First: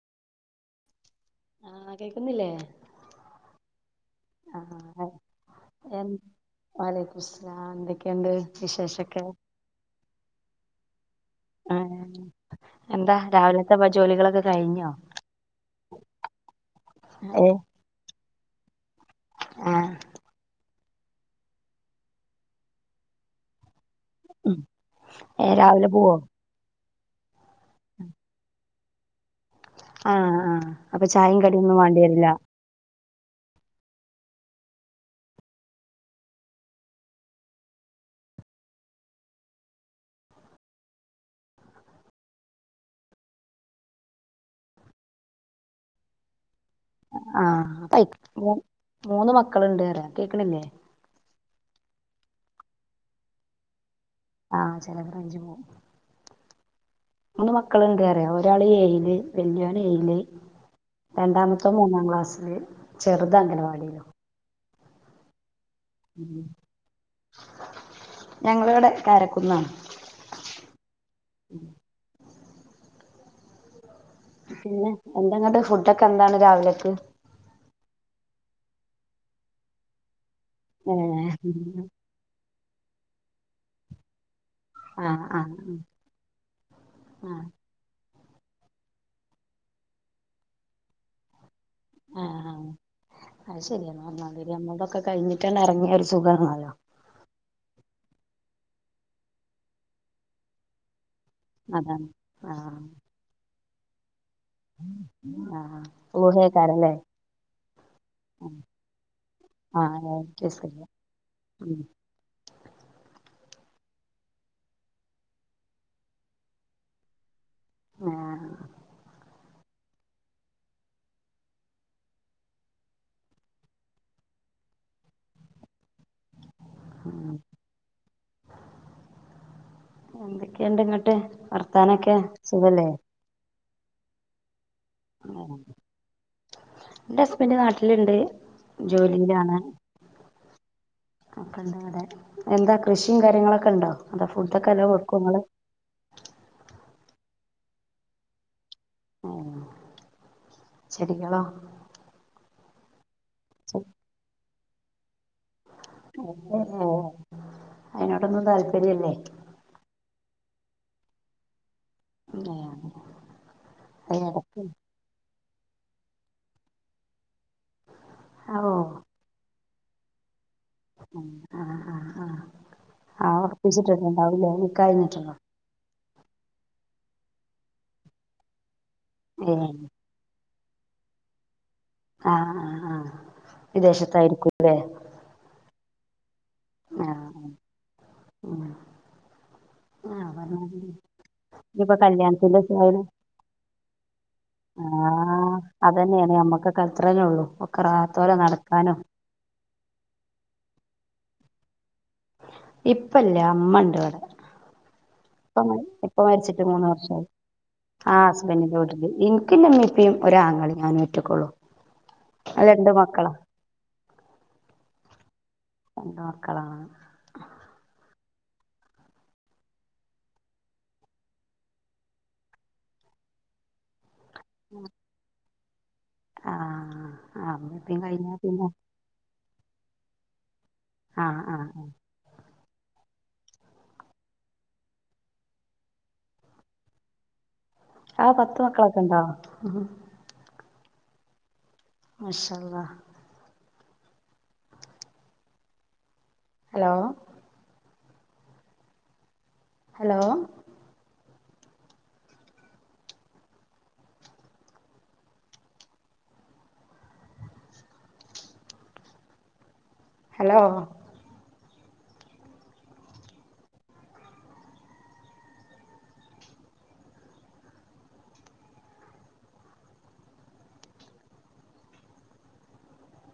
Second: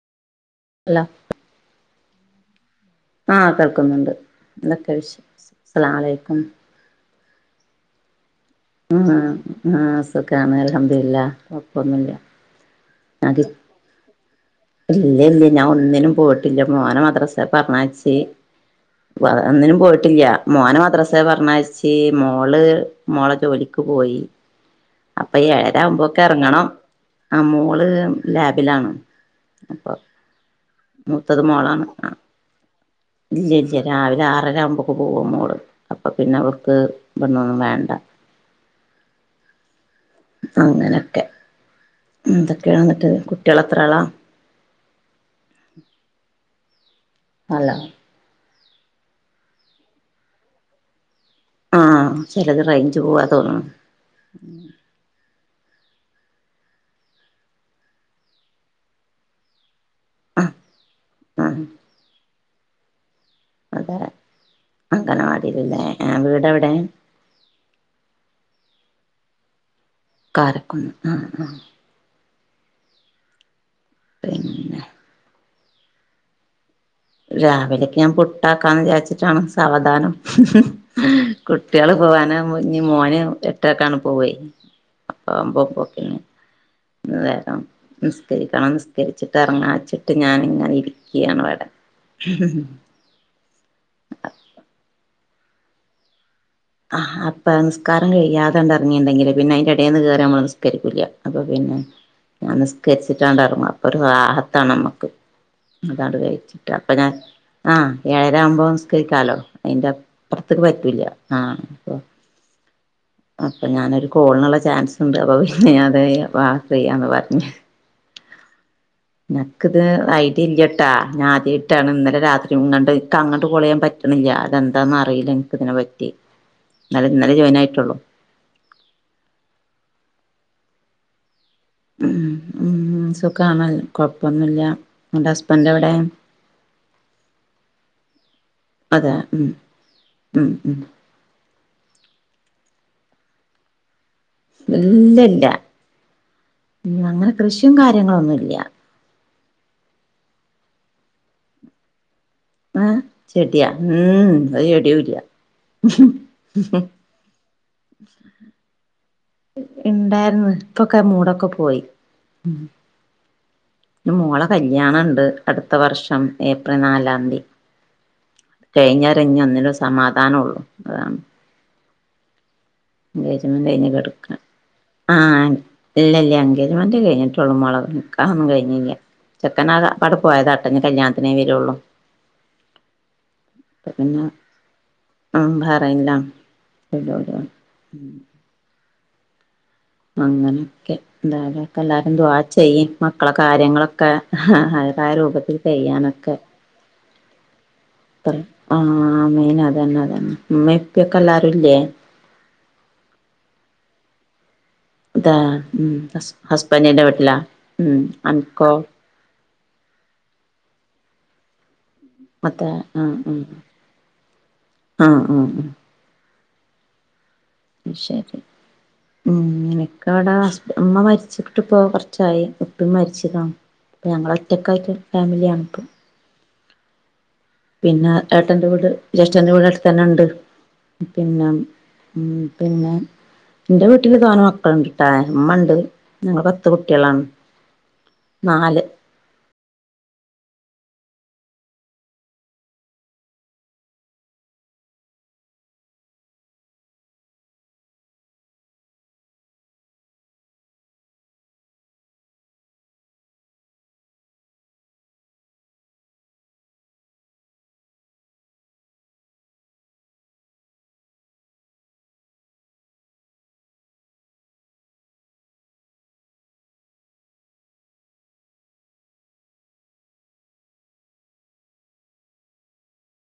അല്ല ആഹ് കേൾക്കുന്നില്ലേ ആഹ കേൾക്കുന്നുണ്ട് എന്തൊക്കെ വിശേഷം അസ്സലാമു അലൈക്കും മുസ്സലാം എന്തൊക്കെയുണ്ട് ആ വിശേഷൊക്കെ ആ സുഗാണ് അൽഹംദുലില്ലാഹ് കുഴപ്പം ആഹ് ഒന്നുല്ല എന്താ അത് രാവിലത്തെ ജോലികളൊക്കെ കഴിഞ്ഞോ ഇല്ല ഇല്ല ഞാൻ ഒന്നിനും പോയിട്ടില്ല മോനെ മദ്രസയിൽ ഏഹ് പറഞ്ഞായിച്ചു ഒന്നിനും ആഹ് പോയിട്ടില്ല മോനെ മദ്രാസ പറഞ്ഞാഴച്ച് മോള് മോളെ ജോലിക്ക് പോയി അപ്പൊ ഏഹ് രാവിലെ പോവോ ഏഴരാകുമ്പോയേക്കും ഇറങ്ങണം ആ മോള് ലാബിലാണ്. അപ്പൊ ആഹ് ആഹ് അപ്പൊ ചായയും മൂത്തത് കടിയും ഒന്നും മോളാണ് വെണ്ടിരില്ല. ഇല്ല ഇല്ല രാവിലെ ആറര ആവുമ്പോക്ക് പോകും മോൾ. അപ്പൊ പിന്നെ അവർക്ക് ഇവിടുന്ന് ഒന്നും വേണ്ട. അങ്ങനൊക്കെ എന്തൊക്കെയാണ് എന്നിട്ട് കുട്ടികൾ എത്ര ആളാ? അല്ല ആഹ് മൂ മൂന്ന് മക്കളുണ്ട് പറയാ കേക്കണില്ലേ? ആഹ് ചിലത് റേഞ്ച് പോവാ തോന്നുണു. ആഹ് ചിലത് റേഞ്ച് പോവും. മൂന്ന് മക്കളുണ്ട് പറയാ ഒരാള് ഏയില് വല്യോൻ യില് ആഹ് ആഹ് രണ്ടാമത്തോൻ മൂന്നാം ക്ലാസ്സില് ചെറുത് അങ്കണവാടിയിൽ. അതെ അംഗനവാടിയിലല്ലേ. ആ വീടെവിടെ? ഞങ്ങളിവിടെ കാരക്കുന്നാണ്. കാരക്കുന്ന് ആ. പിന്നെ എന്തെങ്ങട്ട് ഫുടൊക്ക എന്താണ് രാവിലക്ക്? രാവിലക്ക് ഞാൻ പുട്ടാക്കാന്ന് വിചാരിച്ചിട്ടാണ് സാവധാനം. ഏഹ് കുട്ടികള് പോവാനാകുമ്പോ ഇനി മോന് എട്ടരക്കാണ് പോവേ. ആഹ് അപ്പമ്പ ആഹ് [unintelligible] ആഹ് നേരം നിസ്കരിക്കണം നിസ്കരിച്ചിട്ട് ഇറങ്ങാച്ചിട്ട് ഞാനിങ്ങനെ ഇരിക്യാണ് ഇവിടെ. ആഹ് ആ അത് ശരിയ പറഞ്ഞാൽ നമ്മളടൊക്കെ കഴിഞ്ഞിട്ട് ഇറങ്ങിയ ഒരു സുഖണ്. ആ അപ്പ നിസ്കാരം കഴിയതങ്ങട് ഇറങ്ങിണ്ടെങ്കി പിന്നെ അതിന്റെ എടെന്ന് കയറി നമ്മള് നിസ്കരിക്കില്ല. അപ്പൊ പിന്നെ അതാണ് ഞാൻ ആഹ് നിസ്കരിച്ചിട്ട അങ്ങട് ഇറങ്ങും. അപ്പൊ ഒരു റാഹ [inaudible] അതാണ് കഴിച്ചിട്ട് അപ്പൊ ഊഹേക്കാരല്ലേ ഞാൻ ആഹ് ഏഴരാ ആവുമ്പോ നിസ്കരിക്കലോ അതിന്റെ ആഹ് അപ്പുറത്തേക്ക് പറ്റില്ല. [inaudible] അപ്പൊ ഞാനൊരു കോളിനുള്ള ചാൻസ് ഉണ്ട് അപ്പൊ പിന്നെ ഞാൻ ആ ചെയ്യന്നു പറഞ്. ആഹ് അനക്കിത് ഐഡിയ ഇല്ല്യട്ടാ. ഞാ ആദ്യയിട്ടാണ് ഇന്നലെ രാത്രി ങ്ങണ്ട് നിക്ക് അങ്ങട്ട് കാൾ ചെയാൻ പറ്റണില്ല. അതെന്താന്നറിയില്ല എനിക്ക ഇതിനെറ്റ നല്ല ഇന്നലെ ജോയിൻ ആയിട്ടുള്ളു. എന്തൊക്കെയുണ്ട് ഇങ്ങോട്ട്? വർത്താനൊക്കെ ഉം സുഖല്ലേ. ഉം സുഖാണ് കൊഴപ്പൊന്നുല്ല. അന്റെ ഹസ്ബൻഡ് എവിടെ? എന്റെ ഹസ്ബൻഡ് നാട്ടിലുണ്ട് അതെ ഉം ജോലിയിലാണ്. ഉം ഉം [inaudible] എന്താ കൃഷിയും കാര്യങ്ങളൊക്കെ ഉണ്ടോ? അതോ ഫുഡൊക്കെ നല്ലോം ഇല്ല വെക്കോ ഇങ്ങള് ഇല്ല അങ്ങനെ കൃഷിയും കാര്യങ്ങളൊന്നുല്ല്യാ. ആ ശരിയളോ. ആഹ് ചെടിയാ ഉം ഒരു ചെടിയൂല്ല. [unintelligible] അയിനോടൊന്നും താല്പര്യല്ലേ? ണ്ടാര്ന്ന് ഇപ്പൊക്കെ മൂടൊക്കെ പോയി. ഏഹ് [unintelligible] മോള കൈയടക്കി കല്യാണണ്ട്. അടുത്ത വർഷം ഏപ്രിൽ നാലാംതി ഓ കഴിഞ്ഞ [unintelligible] സമാധാനം ഉള്ളൂ ഉം ആ ആ ആ ആ എൻഗേജ്മെൻ്റ് കഴിഞ്ഞ് കിടക്കാ, ഉറപ്പിച്ചിട്ടിട്ടുണ്ടാവൂലേ നിക്കാഹ് കഴിഞ്ഞിട്ടുണ്ടോ ആൻ ഇല്ലല്യ എൻഗേജ്മെൻ്റേ കഴിഞ്ഞിട്ടുള്ളു, മോള നിക്കാഹൊന്നും കഴിഞ്ഞില്ല. ഏ ചെക്കൻ [unintelligible] പോയതാ [unintelligible] കല്യാണത്തിനേ വരുള്ളൂ. ആ ആ ആ അപ്പൊ പിന്നെ വിദേശത്തായിരിക്കൂല്ലേ? [unintelligible] ഉം [inaudible] ആ പറഞ്ഞാതിരി അങ്ങനെയൊക്കെ എന്തായാലും ഇപ്പൊ ഇനിയിപ്പോ എല്ലാരും ദുവാ കല്യാണത്തിന്റെ ചെയ്യ് സമയം മക്കളെ കാര്യങ്ങളൊക്കെ ഹ് ഹ് [unintelligible] ആഹ് അതന്നെയാണ് രൂപത്തില് നമ്മക്കൊക്കെ അത്രന്നെ ഉള്ളൂ ഒക്കെ റാഹത്തോലെ [unintelligible] ആ നടക്കാനും മെയ്ന് അത [unintelligible] എല്ലാരുല്ലേ? ഇപ്പല്യ, അമ്മണ്ട് ഇവിടെ. ഇതാ ഇപ്പ മരി ഉം ഇപ്പ ഹസ് മരിച്ചിട്ട് മൂന്ന് ഹസ്ബൻഡിന്റെ വർഷായി. വീട്ടിലാ ഉം ആ അൻക്കോ ഹസ്ബൻഡിന്റെ വീട്ടില്. [inaudible] പിന്നെ ഉമ്മയും ഉപ്പയും ഒരാങ്ങളേം ഞാനും ഒറ്റക്കൊള്ളൂ. [unintelligible] ആ ഉം ആ ഉം ഉ [unintelligible] മക്കളാ ശരി ഉം എനിക്കവിടെ [unintelligible] ഉമ്മ മരിച്ചിട്ടിപ്പോ കൊറച്ചായി. ഉപ്പി മരിച്ച [unintelligible] ഞങ്ങൾ ഒറ്റക്കായിട്ട് ഫാമിലിയാണ് ആ ആ ഇമ്മീം ഇപ്പീം പിന്നെ കഴിഞ്ഞാ ഏട്ടൻ്റെ പിന്നെ വീട്, ജേഷ്ഠൻ്റെ വീട് അടുത്തന്നെ ഉണ്ട്. ആ പിന്നെ ആ ഉം പിന്നെ എന്റെ വീട്ടില് തോന മക്കളുണ്ട്ട്ടാ, മ്മണ്ട്, ഞങ്ങള് പത്ത് കുട്ടികളാണ്. ആ പത്ത് നാല് മക്കളൊക്കെ ഉണ്ടോ? ഹുംഹും മാഷള്ളാ ഹലോ ഹലോ ഹലോ